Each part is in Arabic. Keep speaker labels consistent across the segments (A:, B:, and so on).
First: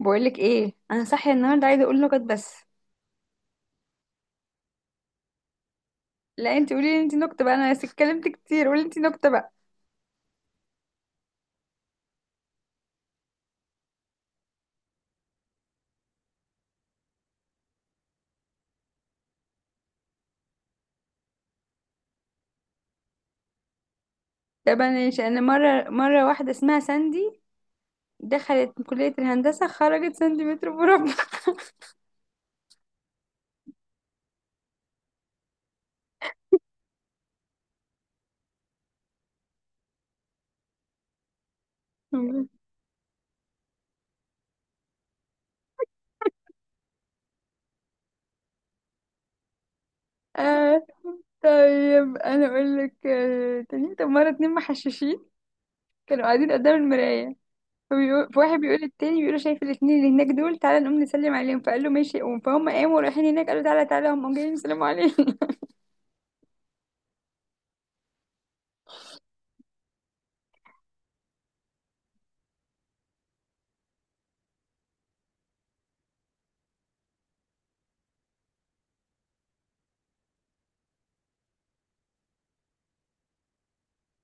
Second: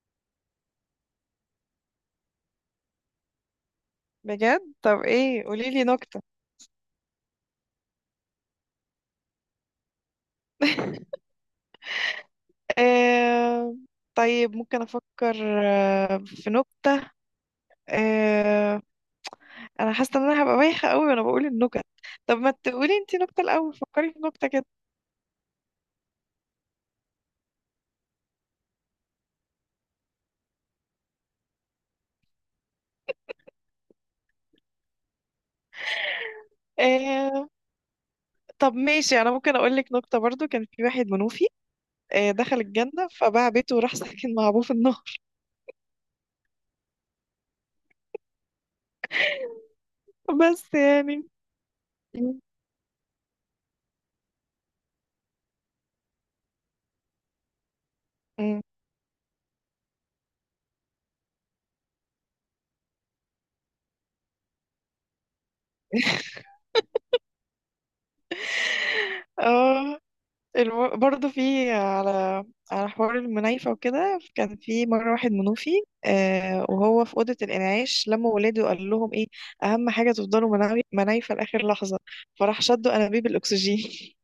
A: بقولك ايه، انا صاحيه النهارده عايزه اقول نكت بس.
B: بجد، طب ايه؟ قوليلي نكتة.
A: لا، انت قولي لي، انت نكته بقى. انا اتكلمت كتير. قولي انت نكته بقى.
B: آه... طيب ممكن افكر. في نكتة. آه... انا حاسة ان انا هبقى بايخة قوي وانا بقول النكت. طب ما تقولي انتي نكتة الاول، فكري في نكتة كده.
A: طب انا ماشي. انا مره واحده اسمها ساندي، دخلت كليه الهندسه خرجت سنتيمتر مربع.
B: آه... طب ماشي، انا ممكن اقولك نكتة. برضو كان في واحد منوفي دخل الجنة فباع بيته وراح ساكن مع ابوه في النار. بس
A: آه،
B: يعني.
A: طيب
B: م-
A: انا اقول لك تاني. طب مره اتنين محششين كانوا قاعدين قدام المرايه، فبيقول فواحد
B: م.
A: بيقول للتاني، بيقول له شايف الاتنين اللي هناك دول؟ تعالى نقوم نسلم عليهم. فقال له ماشي قوم. فهم قاموا رايحين هناك، قالوا تعالى تعالى، هم جايين يسلموا علينا.
B: اه، برضه في على حوار المنايفة وكده. كان في مرة واحد منوفي آه، وهو في أوضة الإنعاش لما ولاده، وقال لهم إيه؟ أهم حاجة تفضلوا منايفة لآخر لحظة. فراح شدوا أنابيب الأكسجين.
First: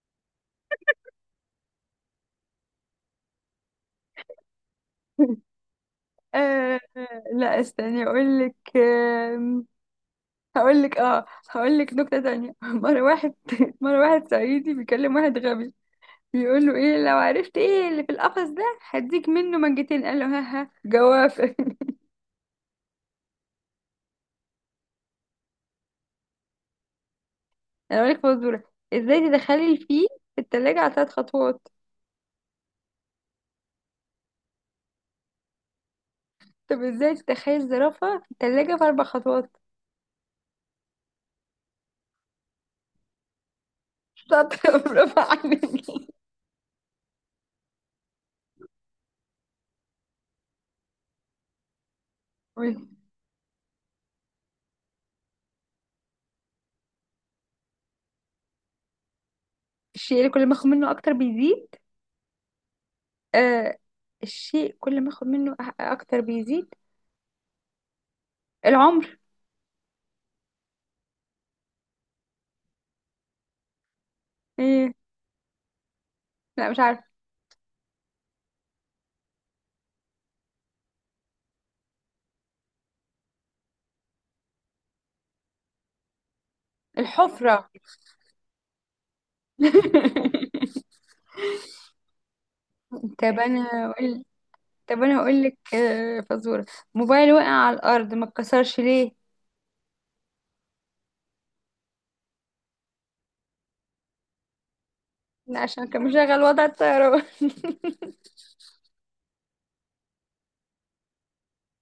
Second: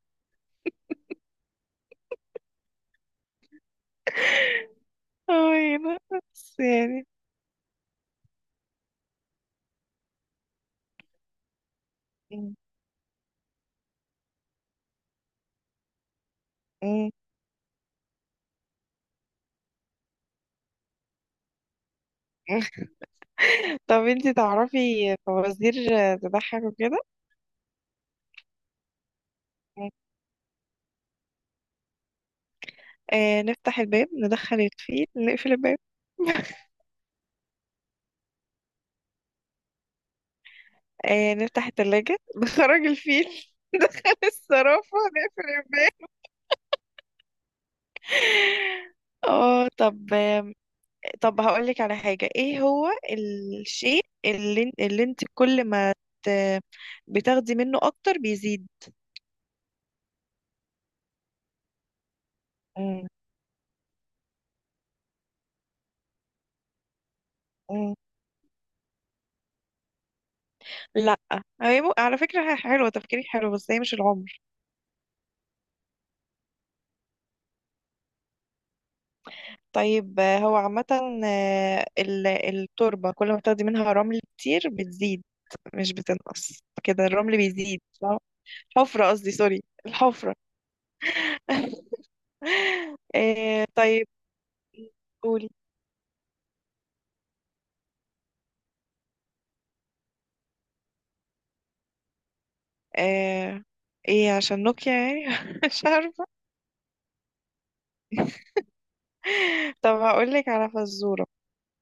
B: أي، بس
A: آه،
B: يعني.
A: لا استني اقول لك. هقول لك نكتة
B: م-
A: تانية. مرة واحد مرة واحد صعيدي بيكلم واحد غبي، بيقول له ايه
B: م.
A: لو عرفت ايه اللي في القفص ده هديك منه منجتين؟ قال له ها ها، جوافة.
B: طب انتي تعرفي فوازير تضحك وكده؟
A: انا اقول لك فزورة، ازاي تدخلي الفيل في التلاجة على 3 خطوات؟
B: آه، نفتح الباب، ندخل الفيل، نقفل الباب.
A: طب ازاي تدخلي الزرافة في التلاجة في 4 خطوات؟
B: آه، نفتح التلاجة، نخرج الفيل، ندخل
A: شاطرة.
B: الصرافة،
A: برافو
B: نقفل
A: عليك.
B: الباب. اه طب. طب هقولك على حاجة. ايه هو الشيء اللي انت كل ما ت... بتاخدي منه اكتر بيزيد؟
A: الشيء اللي كل ما اخد منه اكتر بيزيد.
B: مم.
A: آه، الشيء كل ما اخد منه اكتر بيزيد.
B: مم.
A: العمر.
B: لا، هي على فكرة هي حلوة، تفكيرك حلو، بس هي مش العمر.
A: ايه؟ لا مش عارفه.
B: طيب، هو عامة التربة كل ما بتاخدي منها رمل كتير بتزيد، مش بتنقص كده. الرمل
A: الحفرة.
B: بيزيد صح؟ حفرة، قصدي سوري الحفرة.
A: طب انا
B: طيب.
A: هقول طب انا هقول
B: قولي.
A: لك فزورة. موبايل وقع على الارض ما اتكسرش ليه؟
B: آه. ايه، عشان نوكيا يعني.
A: لا،
B: مش
A: عشان كان
B: عارفة.
A: مشغل وضع الطيران.
B: طب هقولك على فزورة.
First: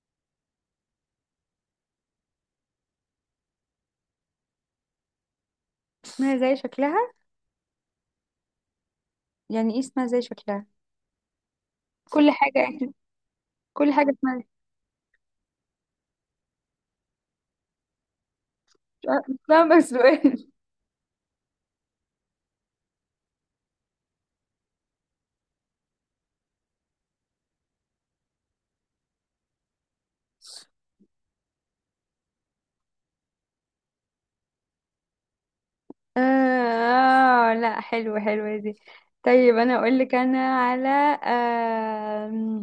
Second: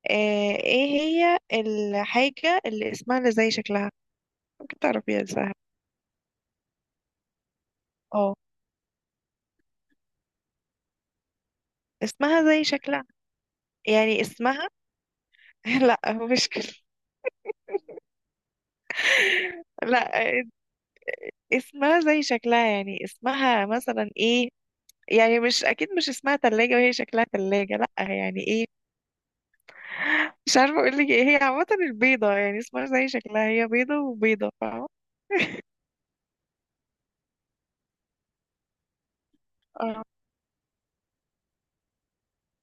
B: آه. ايه هي الحاجة اللي اسمها اللي زي شكلها؟ ممكن تعرفيها، دي سهلة.
A: اسمها زي شكلها؟
B: اه.
A: يعني ايه اسمها زي شكلها؟ كل
B: اسمها زي
A: حاجة،
B: شكلها،
A: كل حاجة
B: يعني
A: اسمها
B: اسمها. لا، مش كده.
A: اسمها
B: لا،
A: سؤال.
B: اسمها زي شكلها يعني اسمها مثلا ايه. يعني مش اكيد مش اسمها تلاجة وهي شكلها تلاجة، لا. يعني ايه؟ مش عارفة اقولك. ايه هي عامة البيضة، يعني اسمها زي شكلها، هي بيضة وبيضة، فاهمة؟
A: آه، لا حلوة حلوة دي. طيب أنا أقول
B: اه
A: لك أنا على آه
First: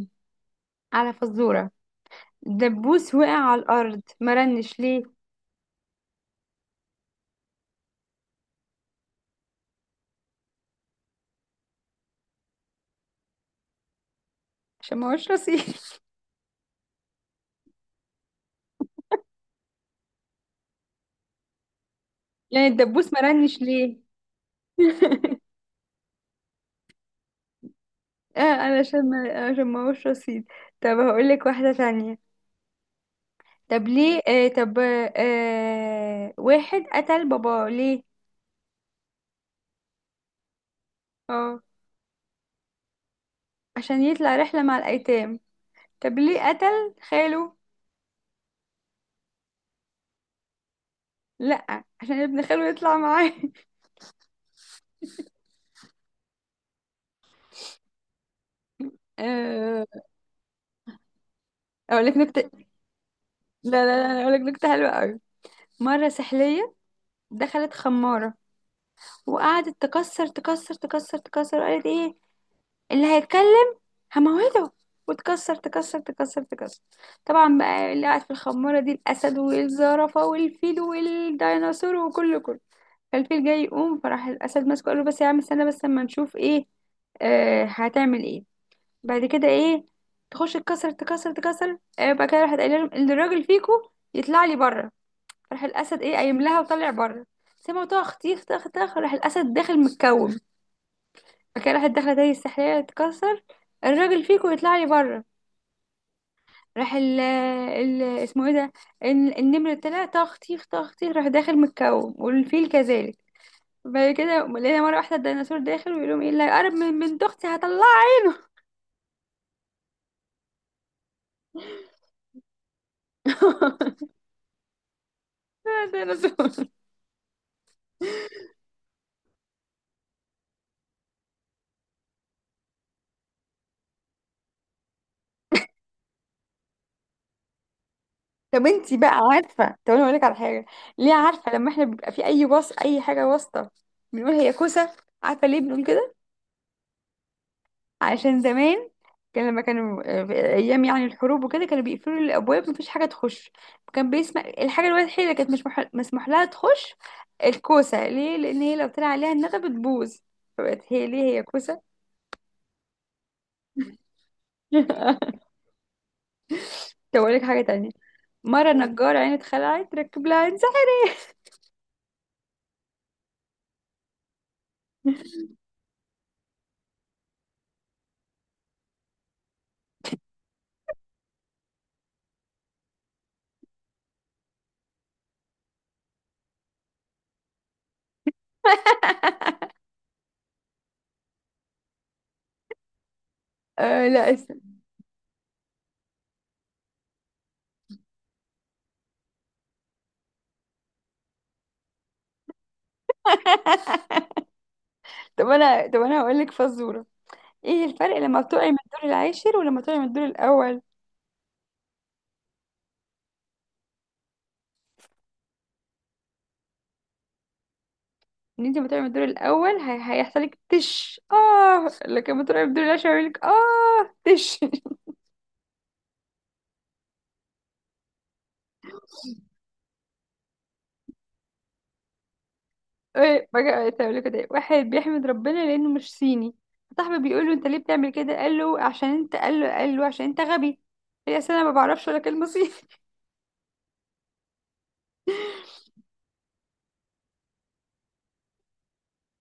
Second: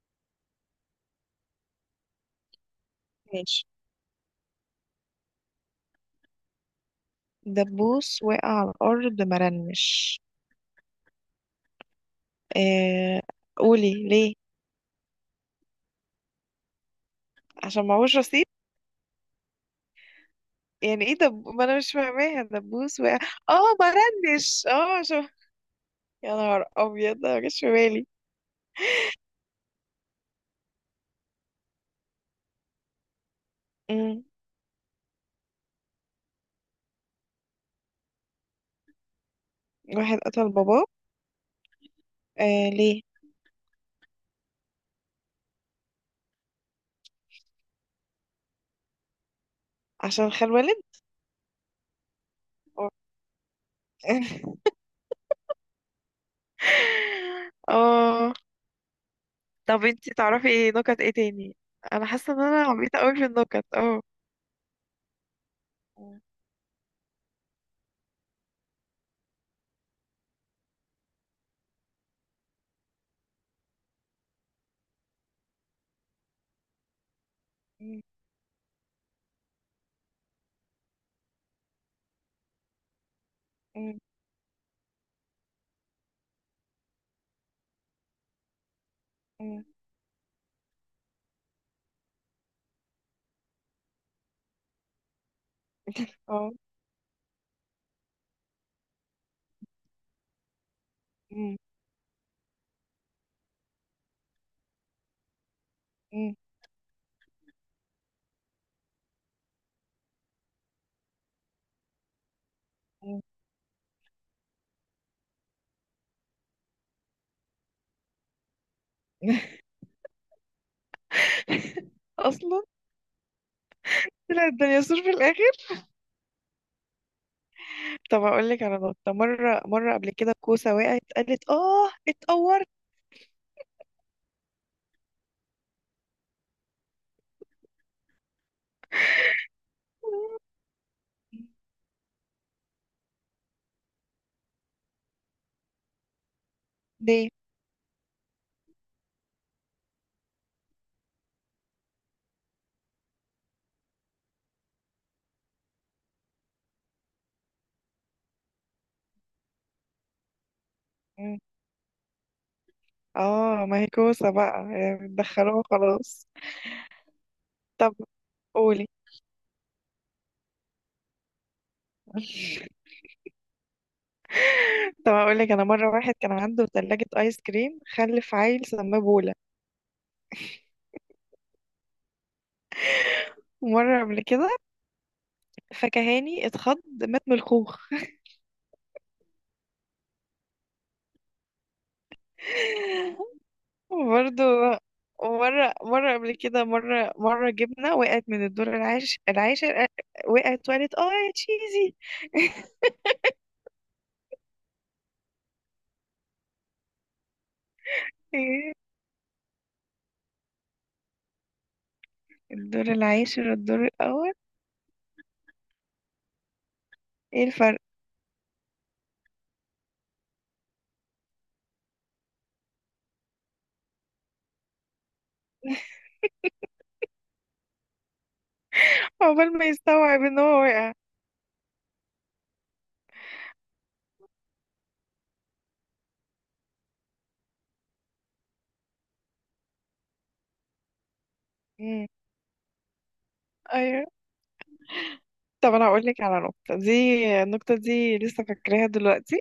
A: على فزورة. دبوس وقع على
B: ماشي.
A: الأرض مرنش ليه؟
B: دبوس وقع على الأرض مرنش. آه، قولي ليه.
A: عشان ما هوش رصيد.
B: عشان معهوش رصيد. يعني ايه؟ دب ما انا مش فاهماها،
A: يعني
B: دبوس
A: الدبوس
B: وقع.
A: ما رنش
B: اه
A: ليه.
B: مرنش، اه عشان. يا نهار ابيض، ده مجاش في بالي.
A: اه، علشان ما هوش رصيد. طب هقول لك واحدة تانية. طب ليه
B: مم.
A: آه طب آه واحد قتل باباه ليه؟
B: واحد قتل باباه.
A: اه،
B: آه ليه؟
A: عشان يطلع رحلة مع الأيتام. طب ليه قتل خاله؟
B: عشان خال والد.
A: لا، عشان ابن خاله
B: اه.
A: يطلع معاه.
B: اه،
A: آه،
B: طب انتي تعرفي ايه نكت ايه تاني؟
A: اقول
B: انا
A: لك
B: حاسه ان انا
A: نكتة.
B: عبيطه قوي في النكت
A: لا لا
B: اه.
A: لا، أنا اقول لك نكتة حلوة قوي. مرة
B: مم.
A: سحلية دخلت خمارة، وقعدت تكسر تكسر تكسر تكسر. قالت ايه اللي هيتكلم هموته. وتكسر تكسر تكسر تكسر. طبعا بقى
B: مم.
A: اللي قاعد في الخمارة دي الأسد والزرافة والفيل والديناصور وكله كله. فالفيل جاي يقوم،
B: مم.
A: فراح الأسد ماسكه، قال له بس يا عم استنى بس اما نشوف ايه هتعمل ايه بعد كده
B: مم.
A: ايه. تخش تكسر تكسر تكسر، آه بعد كده راحت قايله لهم، اللي الراجل فيكو يطلع لي بره. فراح الأسد ايه قايم
B: اه.
A: لها وطلع بره، سمعوا طخ تيخ طخ طخ، راح الأسد داخل متكوم.
B: مم.
A: بعد كده راحت داخلة تاني السحرية تكسر، الراجل فيكو يطلع لي بره.
B: مم.
A: راح ال اسمه ايه ده، النمر طلع، تخطيخ تخطيخ، راح داخل متكوم، والفيل كذلك.
B: مم.
A: بعد كده لقينا مرة واحدة الديناصور داخل ويقول لهم ايه اللي هيقرب من بنت اختي هطلعه.
B: اصلا طلعت الدنيا سور في الاخر.
A: ديناصور.
B: طب اقول لك على نقطه. مره مره قبل كده كوسه وقعت قالت اه اتقورت.
A: طب انتي بقى عارفة؟ طب انا اقولك على حاجة. ليه عارفة لما احنا بيبقى في اي وصف اي حاجة واسطة بنقول هي كوسة؟ عارفة ليه بنقول كده؟
B: ليه؟
A: عشان زمان كان لما كانوا في ايام يعني الحروب وكده كانوا بيقفلوا الابواب، مفيش حاجه تخش. كان بيسمع الحاجه الوحيده اللي كانت مش مح- مسموح لها تخش الكوسه، ليه؟ لان هي لو طلع عليها الندى بتبوظ، فبقت هي ليه
B: مم.
A: هي كوسه.
B: اه، ما هي كوسه بقى يعني دخلوها خلاص.
A: طب اقول لك حاجه تانية.
B: طب
A: مره
B: قولي.
A: نجار عين اتخلعت، ركب لها عنزه.
B: طب اقول لك انا، مره واحد كان عنده ثلاجه ايس كريم خلف عيل سماه بولا. ومره قبل كده فكهاني اتخض، مات من الخوخ.
A: آه، لا
B: وبرضه
A: اسف.
B: مرة مرة قبل كده، مرة مرة جبنة وقعت من الدور العاشر العاشر، وقعت وقالت اه يا تشيزي.
A: طب انا هقول لك فزوره. ايه الفرق لما بتقعي
B: ايه
A: من الدور العاشر ولما تقعي من الدور الاول؟
B: الدور العاشر والدور الاول؟ ايه الفرق؟
A: ان انت لما تقعي من الدور الاول هيحصل لك تش اه، لكن لما تقعي من الدور العاشر هيعمل لك اه تش.
B: عقبال ما يستوعب ان هو وقع.
A: ايه بقى تعمل كده. واحد بيحمد ربنا لانه مش صيني. صاحبه بيقول له انت ليه بتعمل كده؟ قال له عشان انت غبي. هي اصل انا ما بعرفش
B: مم.
A: ولا كلمه صيني.
B: ايوه. طب انا هقول لك على نقطه دي، النقطه دي لسه فاكراها دلوقتي.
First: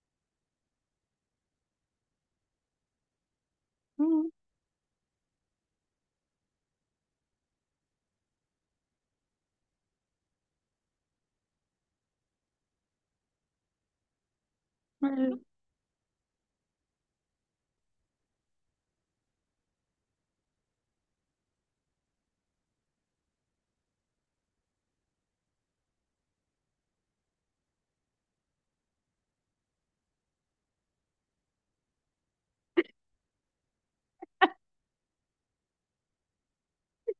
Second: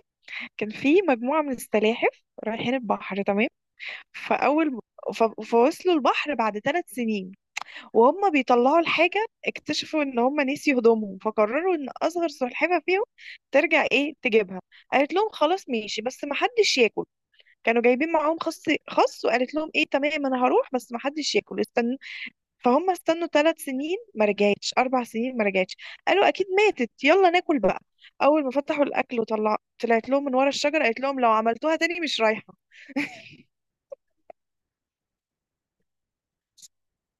B: كان في مجموعه من السلاحف رايحين البحر، تمام؟ فاول، فوصلوا البحر بعد 3 سنين، وهم بيطلعوا الحاجه اكتشفوا ان هم نسيوا هدومهم، فقرروا ان اصغر سلحفه فيهم ترجع ايه تجيبها. قالت لهم خلاص ماشي، بس ما حدش ياكل. كانوا جايبين معاهم خص. خص، وقالت لهم ايه، تمام انا هروح بس ما حدش ياكل استنوا. فهم استنوا 3 سنين ما رجعتش، 4 سنين ما رجعتش. قالوا اكيد ماتت يلا ناكل بقى. اول ما فتحوا الاكل وطلع طلعت لهم من ورا الشجره قالت لهم لو عملتوها تاني مش رايحه.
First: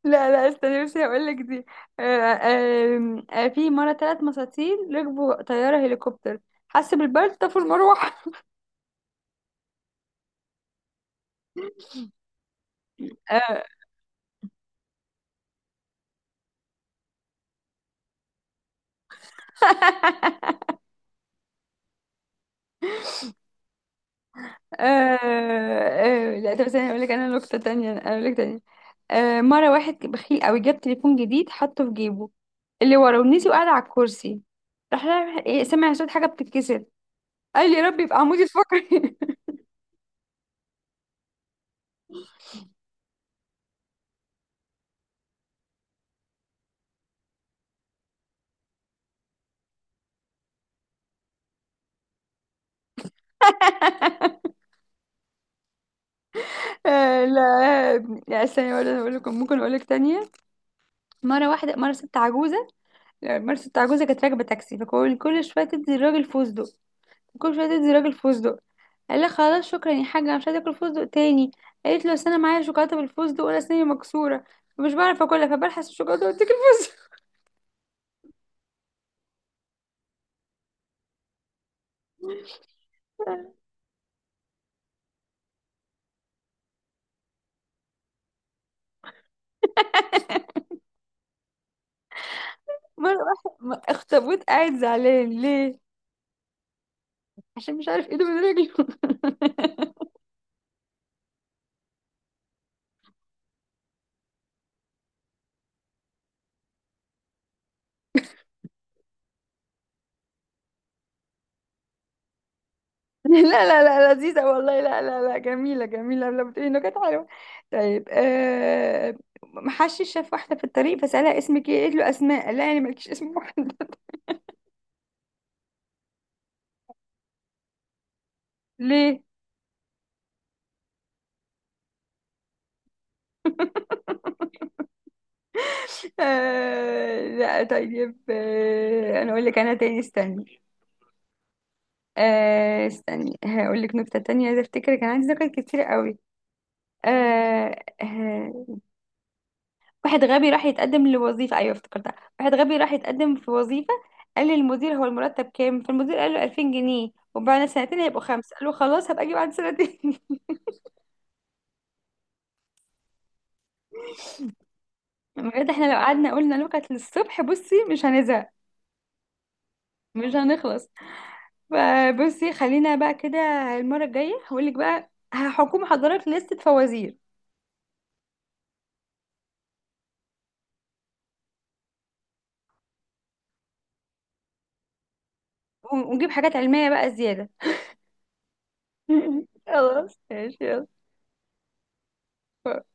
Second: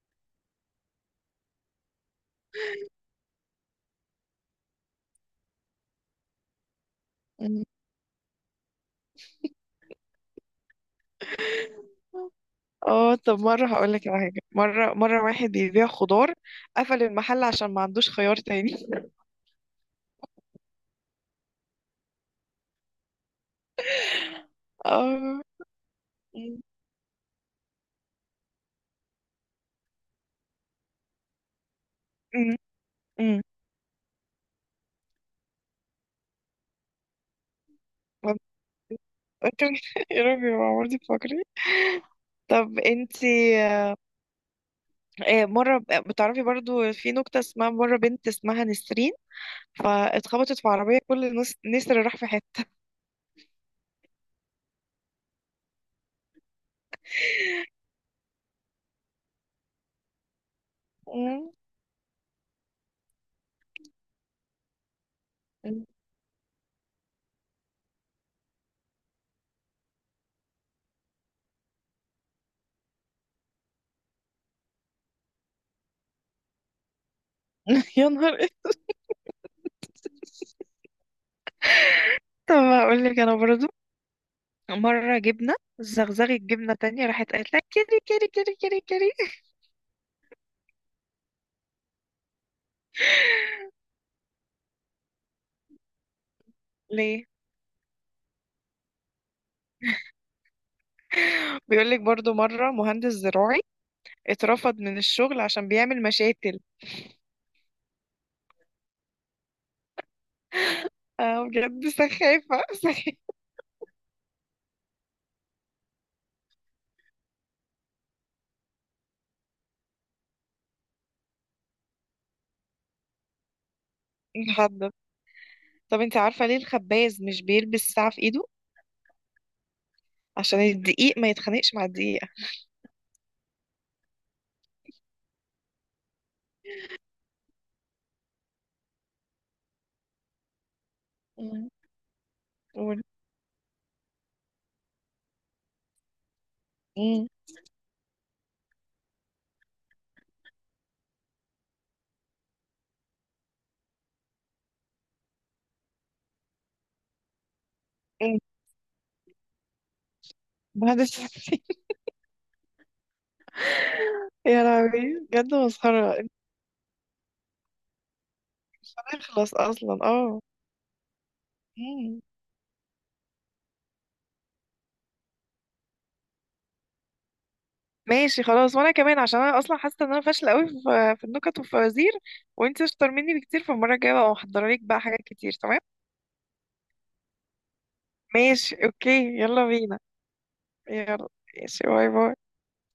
A: لا لا استنى بس هقول لك دي. في مرة 3 مساطيل ركبوا طيارة هليكوبتر، حس بالبرد طفوا
B: مم.
A: المروحة.
B: اه طب،
A: آه.
B: مره هقول لك على حاجه. مره مره واحد بيبيع خضار قفل المحل عشان ما عندوش خيار تاني. اه.
A: لا
B: مم.
A: طب استني اقول لك انا نكته تانية، انا اقول لك تانية. آه، مره واحد بخيل قوي جاب تليفون جديد حطه في جيبه
B: مم.
A: اللي ورا،
B: مم.
A: ونسي وقعد على الكرسي. راح رايح- إيه، سمع صوت حاجه بتتكسر، قال يا رب يبقى عمودي الفقري.
B: يا ربي، يا عمرتي تفكري. طب انتي، مرة بتعرفي برضو في نكتة اسمها، مرة بنت اسمها نسرين فاتخبطت في عربية كل نص نسر راح في حتة.
A: آه، لا لا استني، ولا اقول لكم، ممكن اقول لك تانية. مرة
B: مم.
A: واحدة مرة ست عجوزة لا، مرة ست عجوزة كانت راكبة تاكسي، فكل كل شوية تدي الراجل فستق، كل شوية تدي الراجل فستق. قال لي خلاص شكرا يا حاجه، انا مش عايزه اكل فستق تاني. قالت له اصل انا معايا شوكولاته بالفستق، وانا اسناني مكسوره، فمش بعرف اكلها، فبلحس الشوكولاته واتاكل فستق.
B: يا نهار إيه. طب هقول لك انا برضو، مرة جبنة زغزغت جبنة تانية راحت قالت لك كيري كيري كيري كيري كيري.
A: مره واحده اخطبوط قاعد زعلان، ليه؟
B: ليه؟
A: عشان مش عارف ايده من رجله.
B: بيقول لك برضو، مرة مهندس زراعي اترفض من الشغل عشان بيعمل مشاتل. اه بجد سخافة، سخافة.
A: لا لا لا لذيذه والله، لا لا لا جميله جميله لما بتقولي انه كانت حلوه. طيب آه، محشش شاف واحده في الطريق فسالها اسمك ايه، قالت له اسماء، قال لها يعني مالكيش اسم واحد.
B: لحد. طب انت عارفة ليه الخباز مش بيلبس ساعة في ايده؟
A: ليه.
B: عشان الدقيق ما يتخانقش مع الدقيقة.
A: آه، لا طيب آه، انا اقول لك انا تاني استني
B: مم.
A: آه
B: قولي.
A: استني هقول لك نكتة تانية. عايزة افتكر، كان عندي ذكر كتير قوي.
B: مم.
A: آه آه واحد غبي راح يتقدم لوظيفة، ايوه افتكرتها، واحد غبي راح يتقدم في وظيفة، قال للمدير هو المرتب كام؟ فالمدير قال له 2000 جنيه وبعد سنتين هيبقوا
B: مم.
A: خمسة. قال له خلاص هبقى اجي بعد سنتين.
B: بعد الفنتين. يا لهوي بجد
A: بجد احنا لو
B: مسخرة انت.
A: قعدنا قلنا نكت للصبح بصي مش هنزهق،
B: مش هنخلص اصلا
A: مش
B: اه.
A: هنخلص.
B: مم.
A: فبصي خلينا بقى كده. المرة الجاية هقول لك بقى، هحكم حضرتك لستة فوازير،
B: ماشي خلاص، وانا كمان عشان انا اصلا حاسة ان انا فاشلة قوي في النكت والفوازير. وانت اشطر مني بكتير، فالمرة الجاية بقى محضرة لك بقى حاجات كتير تمام.
A: ونجيب حاجات علمية بقى زيادة.
B: ماشي اوكي يلا بينا.
A: خلاص ماشي يلا.
B: يلا ماشي، باي باي.
A: باي.